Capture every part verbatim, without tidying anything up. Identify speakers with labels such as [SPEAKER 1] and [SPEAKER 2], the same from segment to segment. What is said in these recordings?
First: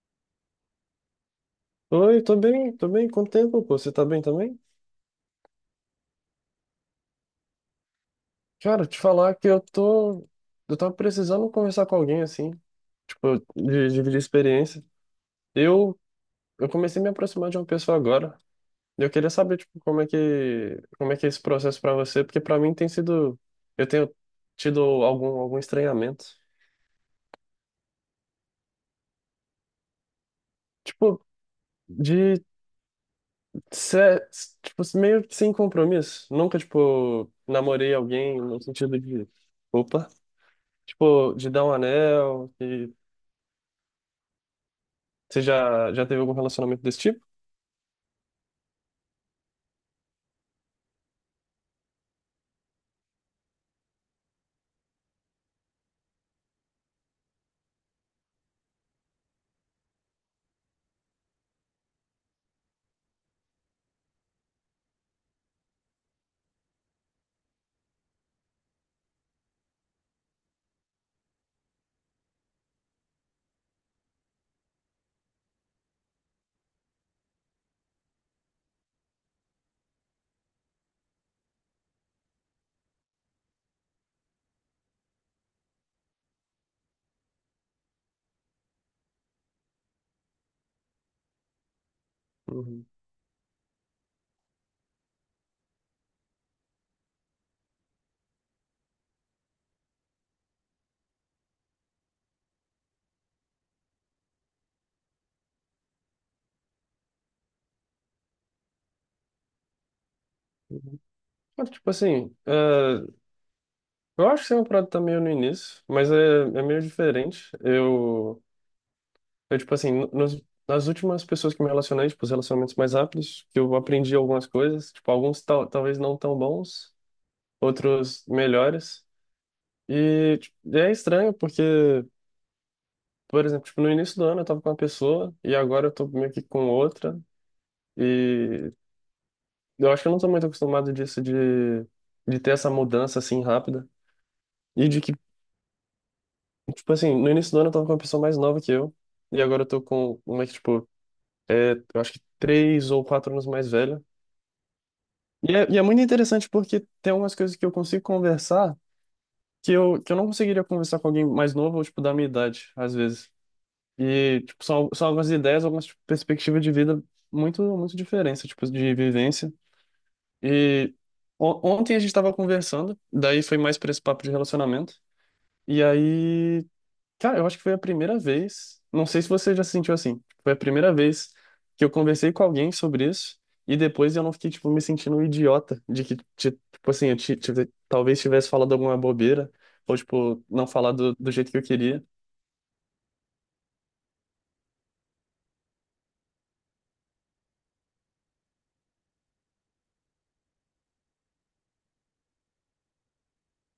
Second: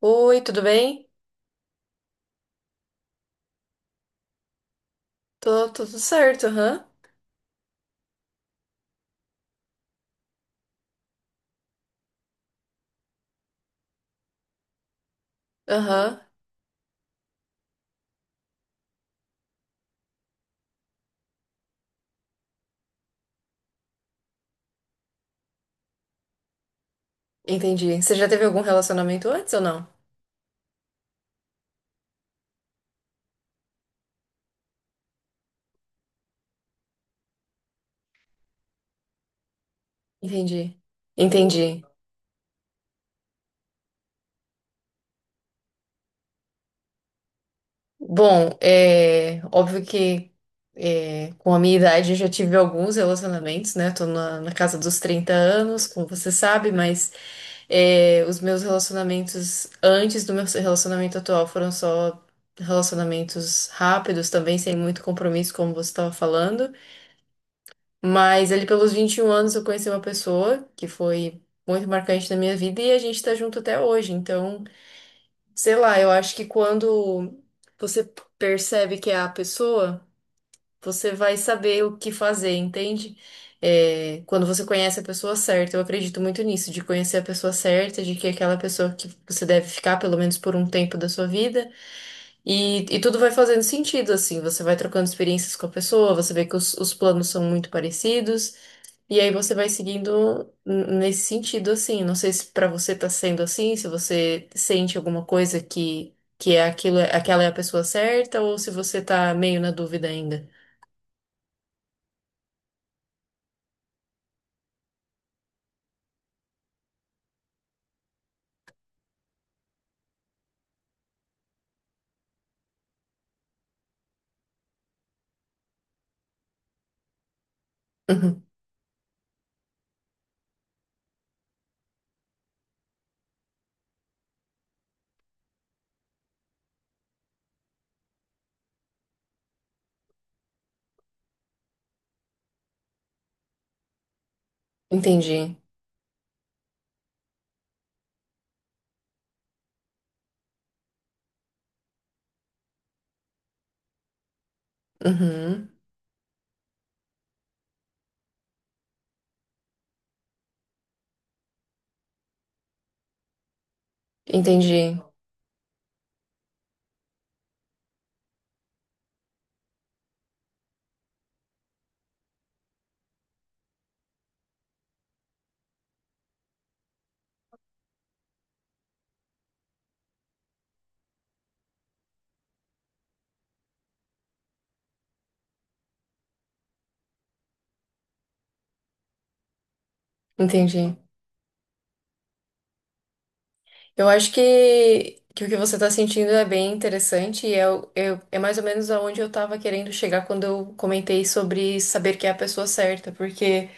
[SPEAKER 1] Oi, tudo bem?
[SPEAKER 2] Oi, tô bem, tô bem. Quanto tempo, pô? Você tá bem também?
[SPEAKER 1] Tô, tô tudo certo, aham.
[SPEAKER 2] Cara, te falar que eu tô. Eu tava precisando conversar com alguém, assim, tipo, de dividir experiência. Eu,
[SPEAKER 1] Aham,
[SPEAKER 2] eu comecei a me aproximar de uma pessoa agora. E eu queria saber, tipo, como é que, como é que é esse processo pra você, porque pra mim tem sido. Eu tenho tido algum, algum estranhamento.
[SPEAKER 1] entendi. Você já teve algum relacionamento antes ou não?
[SPEAKER 2] Tipo, de ser, tipo, meio que sem compromisso. Nunca, tipo, namorei alguém no sentido de. Opa.
[SPEAKER 1] Entendi.
[SPEAKER 2] Tipo, de dar um
[SPEAKER 1] Entendi.
[SPEAKER 2] anel. Você já, já teve algum relacionamento desse tipo?
[SPEAKER 1] Bom, é óbvio que é, com a minha idade eu já tive alguns relacionamentos, né? Tô na, na casa dos trinta anos, como você sabe, mas é, os meus relacionamentos antes do meu relacionamento atual foram só relacionamentos rápidos também, sem muito compromisso, como você estava falando. Mas ali pelos vinte e um anos eu conheci uma pessoa que foi muito marcante na minha vida e a gente tá junto até hoje. Então, sei lá, eu acho que quando você percebe que é a pessoa, você vai saber o que fazer, entende? É, quando você conhece a pessoa certa, eu acredito muito nisso, de conhecer a pessoa certa, de que é aquela pessoa que você deve ficar pelo menos por um tempo da sua vida, e,
[SPEAKER 2] Uhum.
[SPEAKER 1] e tudo vai fazendo sentido, assim, você vai trocando experiências com a pessoa, você vê que os os planos são muito parecidos. E aí você vai seguindo n- nesse sentido, assim. Não sei se pra você tá sendo assim, se você sente alguma coisa que, que é aquilo, aquela é a pessoa certa, ou se você tá meio na dúvida ainda.
[SPEAKER 2] Mas, tipo assim, é, eu acho que é uma parada tá meio no início, mas é, é meio diferente. Eu, eu tipo assim, no- nos, nas últimas pessoas que me relacionei, tipo, os relacionamentos mais rápidos, que eu aprendi algumas coisas, tipo, alguns tal, talvez não tão bons, outros
[SPEAKER 1] Uhum.
[SPEAKER 2] melhores. E tipo, é estranho porque, por exemplo, tipo, no início do ano eu tava com uma pessoa e agora eu tô meio que com outra. e Eu acho que eu não sou muito acostumado disso de, de ter essa mudança assim rápida. E de que,
[SPEAKER 1] Entendi.
[SPEAKER 2] tipo assim, no início do ano eu tava com uma pessoa mais nova que eu. E agora eu tô com uma que, tipo, é, eu acho que três ou quatro anos mais velha. E é,
[SPEAKER 1] Uhum.
[SPEAKER 2] e é muito interessante porque tem algumas coisas que eu consigo conversar que eu, que eu não conseguiria conversar com alguém mais novo ou, tipo, da minha idade, às vezes. E, tipo, são,
[SPEAKER 1] Entendi.
[SPEAKER 2] são algumas ideias, algumas, tipo, perspectivas de vida muito, muito diferentes, tipo, de vivência. E on- ontem a gente tava conversando, daí foi mais pra esse papo de relacionamento. E aí, cara, eu acho que foi a primeira vez, não sei se você já se sentiu assim, foi a primeira vez que eu conversei com alguém sobre isso e depois eu não fiquei, tipo, me sentindo um idiota de que, ti- tipo assim, eu ti- tive- talvez tivesse falado alguma bobeira ou, tipo, não
[SPEAKER 1] Entendi.
[SPEAKER 2] falado do jeito que eu queria.
[SPEAKER 1] Eu acho que, que o que você tá sentindo é bem interessante e é, o- é, é mais ou menos aonde eu tava querendo chegar quando eu comentei sobre saber que é a pessoa certa, porque.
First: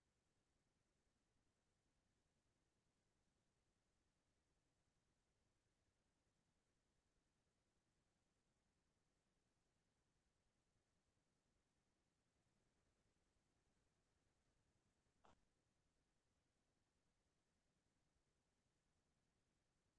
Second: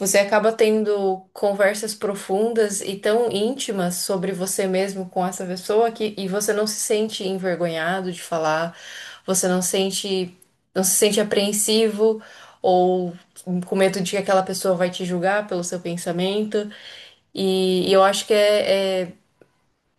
[SPEAKER 1] Você acaba tendo conversas profundas e tão íntimas sobre você mesmo com essa pessoa que e você não se sente envergonhado de falar, você não sente, não se sente apreensivo ou com medo de que aquela pessoa vai te julgar pelo seu pensamento. E, e eu acho que é é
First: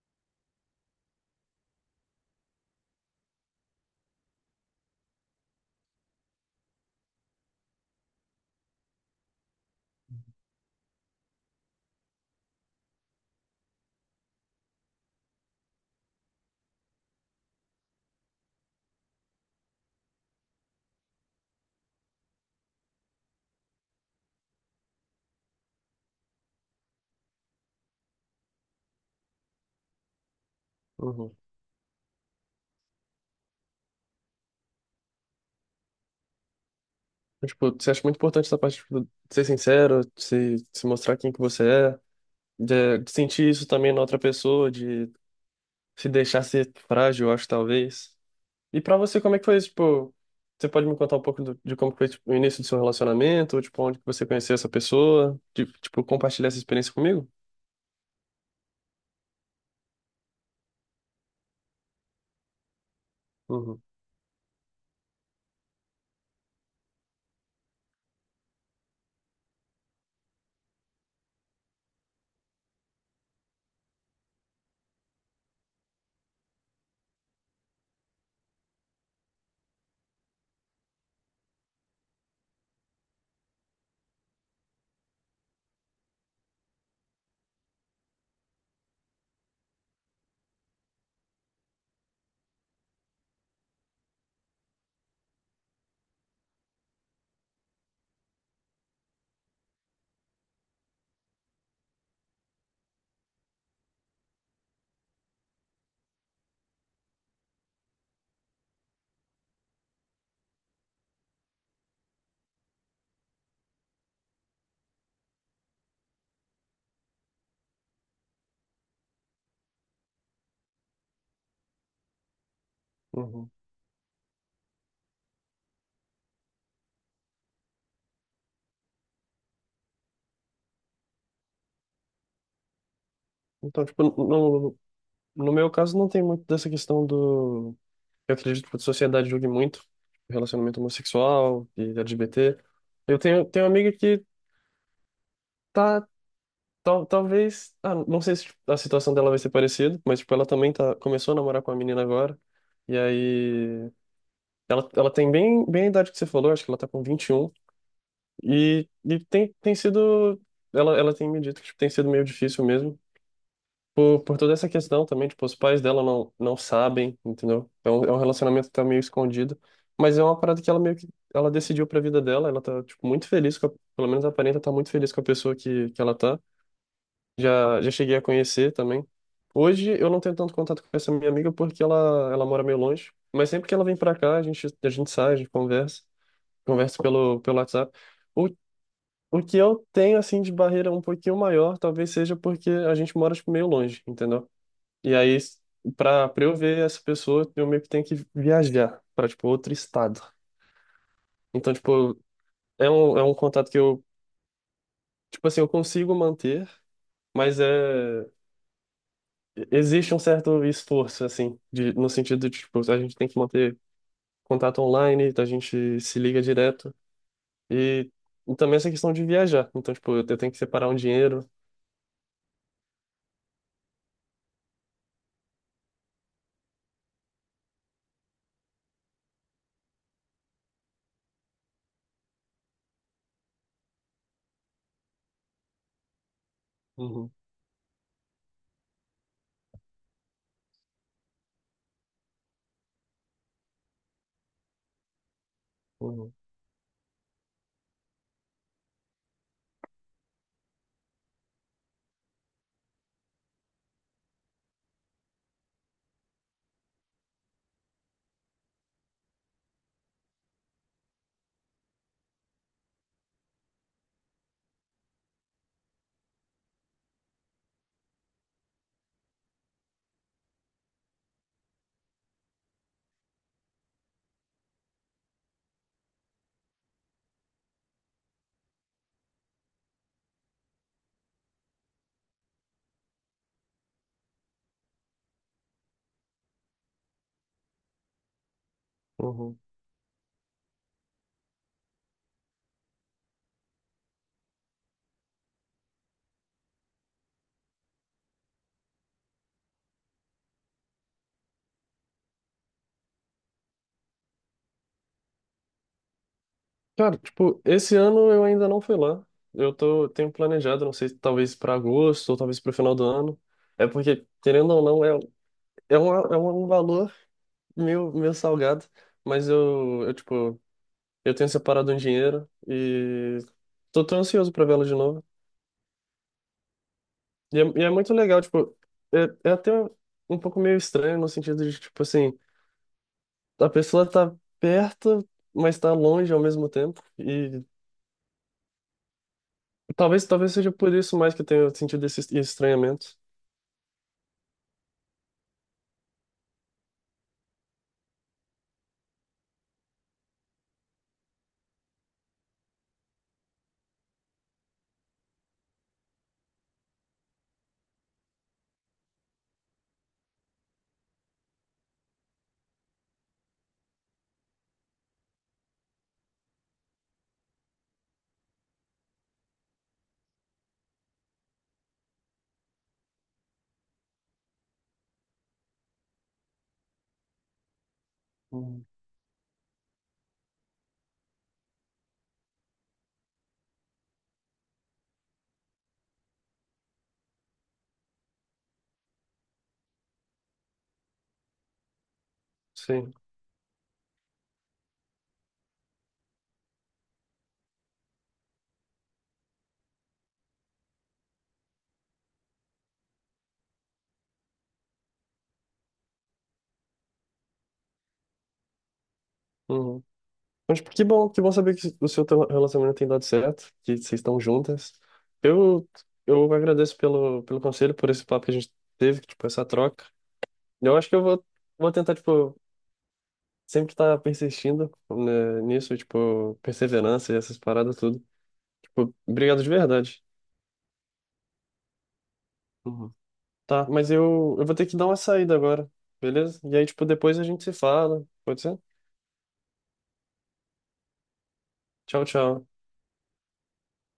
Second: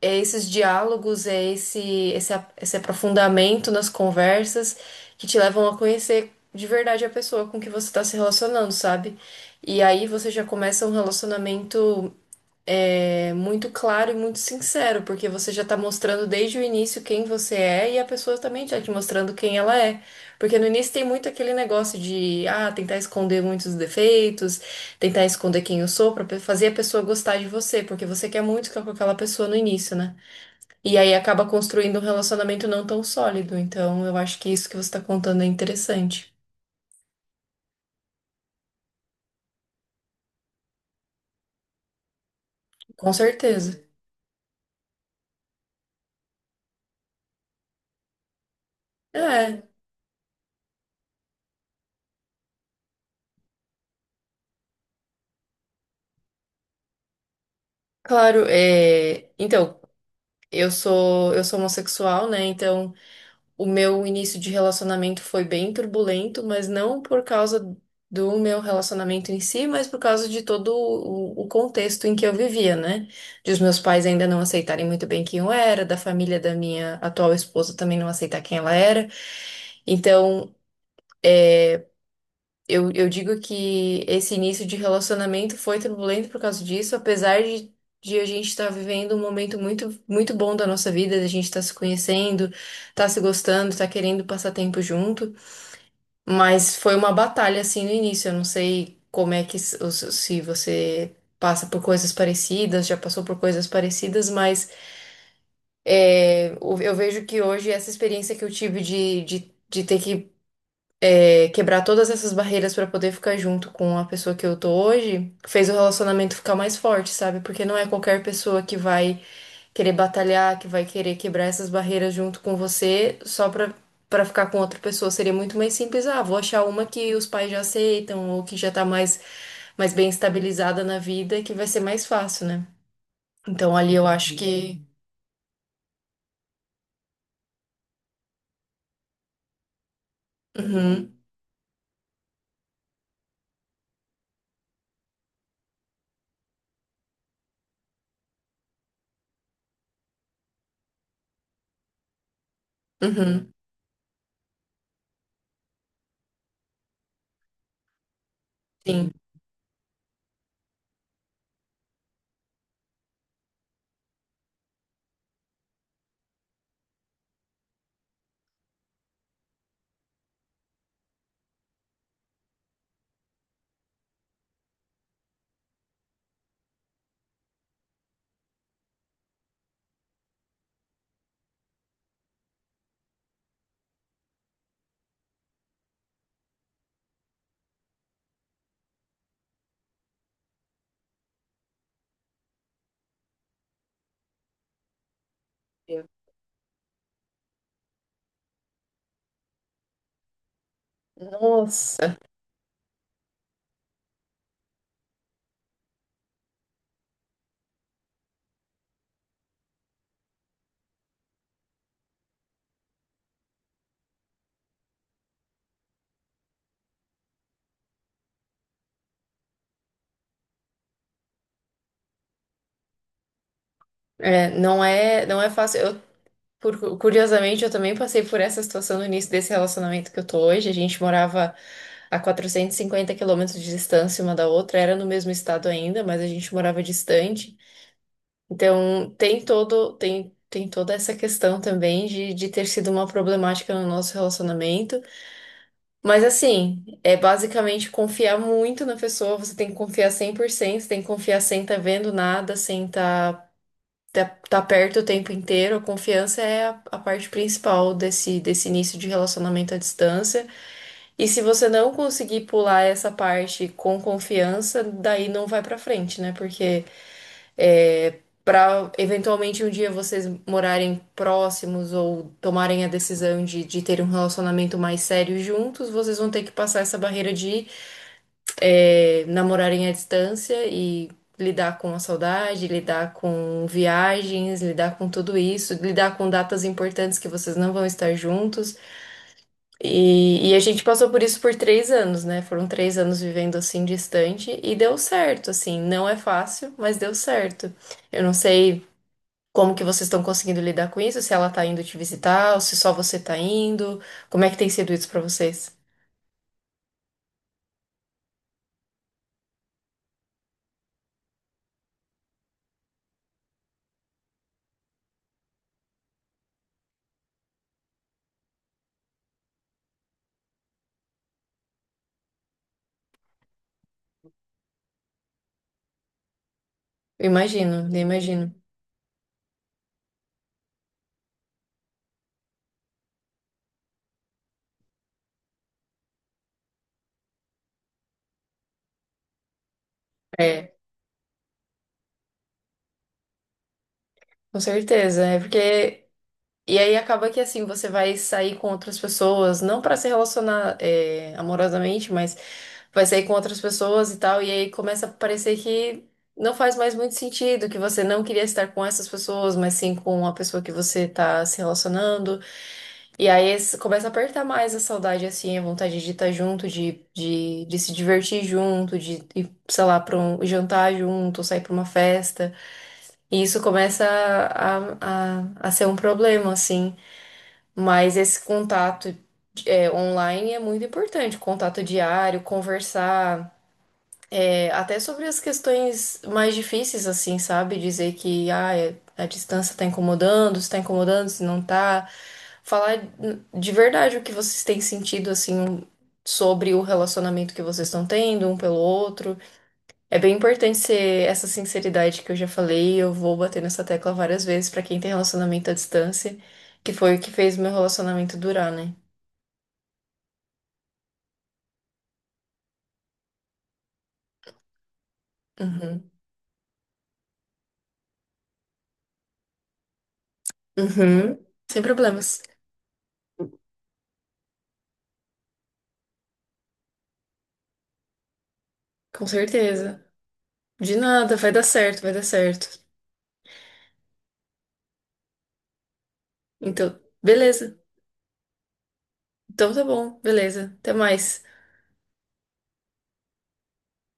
[SPEAKER 1] é esses diálogos, é esse, esse, a- esse aprofundamento nas conversas que te levam a conhecer de verdade a pessoa com que você está se relacionando, sabe? E aí você já começa um relacionamento é, muito claro e muito sincero, porque você já tá mostrando desde o início quem você é e a pessoa também já te mostrando quem ela é. Porque no início tem muito aquele negócio de, ah, tentar esconder muitos defeitos, tentar esconder quem eu sou pra pe- fazer a pessoa gostar de você, porque você quer muito ficar com aquela pessoa no início, né? E aí
[SPEAKER 2] Uhum.
[SPEAKER 1] acaba construindo um relacionamento não tão sólido. Então, eu acho que isso que você está contando é interessante.
[SPEAKER 2] Então, tipo, você acha muito importante essa parte, tipo, de ser sincero, de se, de se mostrar quem que você é, de, de
[SPEAKER 1] Com
[SPEAKER 2] sentir isso
[SPEAKER 1] certeza.
[SPEAKER 2] também na outra pessoa, se deixasse frágil, eu acho, talvez. E pra você, como é que foi
[SPEAKER 1] É,
[SPEAKER 2] isso? Tipo, você pode me contar um pouco do- de como foi, tipo, o início do seu relacionamento, tipo, onde que você conheceu essa pessoa, de, tipo, compartilhar essa experiência comigo?
[SPEAKER 1] claro. é, Então, eu sou eu sou homossexual, né? Então, o
[SPEAKER 2] Uhum,
[SPEAKER 1] meu início de relacionamento foi bem turbulento, mas não por causa do meu relacionamento em si, mas por causa de todo o, o contexto em que eu vivia, né? De os meus pais ainda não aceitarem muito bem quem eu era, da família da minha atual esposa também não aceitar quem ela era. Então, Eu, eu digo que esse início de relacionamento foi turbulento por causa disso, apesar de, de a gente estar vivendo um momento muito, muito bom da nossa vida, da gente estar se conhecendo, estar se gostando, estar querendo passar tempo junto. Mas foi uma batalha assim no início. Eu não sei como é que s- os- se você passa por coisas parecidas, já passou por coisas parecidas, mas é, eu eu vejo que hoje essa experiência que eu tive de, de, de ter que é, quebrar todas essas barreiras pra poder ficar junto com a pessoa que eu tô hoje, fez o relacionamento ficar mais forte, sabe? Porque não é qualquer pessoa que vai querer batalhar, que vai querer quebrar essas barreiras junto com você só
[SPEAKER 2] uhum.
[SPEAKER 1] pra, pra ficar com outra pessoa. Seria muito mais simples, ah, vou achar uma que os pais já aceitam ou que já tá mais, mais bem estabilizada na vida, que vai ser mais fácil, né? Então
[SPEAKER 2] Então,
[SPEAKER 1] ali
[SPEAKER 2] tipo,
[SPEAKER 1] eu acho
[SPEAKER 2] no,
[SPEAKER 1] que.
[SPEAKER 2] no meu caso, não tem muito dessa questão do... Eu acredito que a sociedade julgue muito relacionamento
[SPEAKER 1] Uhum,
[SPEAKER 2] homossexual e L G B T. Eu tenho, tenho uma amiga que tá. Tal, talvez. Ah, não sei se tipo, a situação dela vai ser parecida, mas tipo, ela também tá, começou a namorar com a menina agora. E
[SPEAKER 1] uhum,
[SPEAKER 2] aí. Ela, ela tem bem, bem a idade que você falou, acho que ela tá com vinte e um e
[SPEAKER 1] sim.
[SPEAKER 2] e tem, tem sido. Ela, ela tem me dito que tipo, tem sido meio difícil mesmo. Por, por toda essa questão também, tipo, os pais dela não, não sabem, entendeu? É um, é um relacionamento que tá meio escondido. Mas é uma parada que ela meio que. Ela decidiu pra vida dela, ela tá, tipo, muito feliz com a, pelo menos aparenta estar muito feliz com a pessoa que, que ela tá. Já, já cheguei a conhecer também. Hoje eu não tenho tanto contato com essa minha amiga porque ela, ela mora meio longe. Mas sempre que ela vem pra cá, a gente, a gente sai, a gente conversa, conversa pelo, pelo WhatsApp. O, o que eu tenho, assim, de barreira um pouquinho maior, talvez seja porque a gente mora, tipo, meio longe, entendeu? E aí, pra, pra eu ver essa pessoa, eu meio que tenho que viajar pra, tipo, outro estado. Então,
[SPEAKER 1] Nossa.
[SPEAKER 2] tipo, é um, é um contato que eu, tipo assim, eu consigo manter, mas é. Existe um certo esforço, assim, de, no sentido de, tipo, a gente tem que manter contato online, a gente se liga direto. E, e também essa questão de viajar. Então, tipo, eu tenho que separar um dinheiro.
[SPEAKER 1] É, não é, não é fácil. Eu Por- curiosamente, eu também passei por essa situação no início desse relacionamento que eu tô hoje. A gente morava a quatrocentos e cinquenta quilômetros de distância uma da outra, era no mesmo estado ainda, mas a gente morava
[SPEAKER 2] Uhum,
[SPEAKER 1] distante. Então, tem todo, tem, tem toda essa questão também de, de ter sido uma problemática no nosso relacionamento. Mas,
[SPEAKER 2] uhum,
[SPEAKER 1] assim, é basicamente confiar muito na pessoa, você tem que confiar cem por cento, você tem que confiar sem estar tá vendo nada, sem estar tá, tá perto o tempo inteiro, a confiança é a, a parte principal desse, desse início de relacionamento à distância. E se você não conseguir pular essa parte com confiança, daí não vai pra frente, né? Porque é, para eventualmente um dia vocês morarem próximos ou tomarem a decisão de, de ter um relacionamento mais sério juntos, vocês vão ter que passar essa barreira de é, namorarem à distância e lidar com a saudade, lidar com viagens, lidar com tudo isso, lidar com datas importantes que vocês não vão estar juntos.
[SPEAKER 2] uhum.
[SPEAKER 1] E, e a gente passou por isso por três anos, né? Foram três anos vivendo assim distante e deu certo, assim. Não é fácil, mas deu certo. Eu não sei. Como que vocês estão conseguindo lidar com isso? Se ela tá indo te visitar, ou se só você tá indo? Como é que tem sido isso pra vocês?
[SPEAKER 2] Cara, tipo, esse ano eu ainda não fui lá. Eu tô, tenho planejado, não sei, talvez para agosto ou talvez para o final do ano. É porque, querendo ou não, é, é, uma, é um valor meio, meio salgado, mas eu, eu, tipo, eu tenho separado um dinheiro e tô, tô ansioso pra vê-lo de novo.
[SPEAKER 1] Eu
[SPEAKER 2] E é, e
[SPEAKER 1] imagino,
[SPEAKER 2] é
[SPEAKER 1] eu
[SPEAKER 2] muito legal,
[SPEAKER 1] imagino.
[SPEAKER 2] tipo, é, é até um pouco meio estranho no sentido de, tipo assim, a pessoa tá perto, mas tá longe ao mesmo tempo. E talvez, talvez seja
[SPEAKER 1] É,
[SPEAKER 2] por isso mais que eu tenha sentido esse estranhamento.
[SPEAKER 1] com certeza. É porque E aí acaba que assim, você vai sair com outras pessoas, não pra se relacionar é, amorosamente, mas vai sair com outras pessoas e tal, e aí começa a parecer que não faz mais muito sentido, que você não queria estar com essas pessoas, mas sim com a pessoa que você tá se relacionando. E aí esse- começa a apertar mais a saudade, assim, a vontade de estar junto, de, de, de se divertir junto, de ir, sei lá, pra um jantar junto, sair pra uma festa. E isso começa a, a, a ser um problema, assim. Mas esse
[SPEAKER 2] Hum.
[SPEAKER 1] contato é, online é muito importante, contato diário, conversar, é, até sobre as questões mais difíceis, assim, sabe? Dizer que ah, é- a distância tá incomodando, se tá incomodando, se não tá. Falar
[SPEAKER 2] Sim.
[SPEAKER 1] de verdade o que vocês têm sentido, assim, sobre o relacionamento que vocês estão tendo um pelo outro. É bem importante ser essa sinceridade que eu já falei, eu vou bater nessa tecla várias vezes pra quem tem relacionamento à distância, que foi o que fez meu relacionamento durar, né?
[SPEAKER 2] Uhum. Mas tipo, que bom, que bom saber que o seu teu relacionamento tem dado certo, que vocês estão juntas. Eu,
[SPEAKER 1] Uhum.
[SPEAKER 2] eu agradeço pelo, pelo conselho, por esse papo que a gente teve, tipo, essa troca. Eu acho que eu
[SPEAKER 1] Uhum.
[SPEAKER 2] vou,
[SPEAKER 1] Sem
[SPEAKER 2] vou tentar,
[SPEAKER 1] problemas.
[SPEAKER 2] tipo, sempre estar persistindo, né, nisso, tipo, perseverança e essas paradas tudo. Tipo,
[SPEAKER 1] Com
[SPEAKER 2] obrigado de
[SPEAKER 1] certeza.
[SPEAKER 2] verdade.
[SPEAKER 1] De nada, vai dar certo, vai dar certo.
[SPEAKER 2] Uhum. Tá, mas eu, eu vou ter que dar uma saída agora, beleza? E aí,
[SPEAKER 1] Então,
[SPEAKER 2] tipo, depois a gente se
[SPEAKER 1] beleza.
[SPEAKER 2] fala, pode ser?
[SPEAKER 1] Então tá bom, beleza. Até mais.
[SPEAKER 2] Tchau, tchau.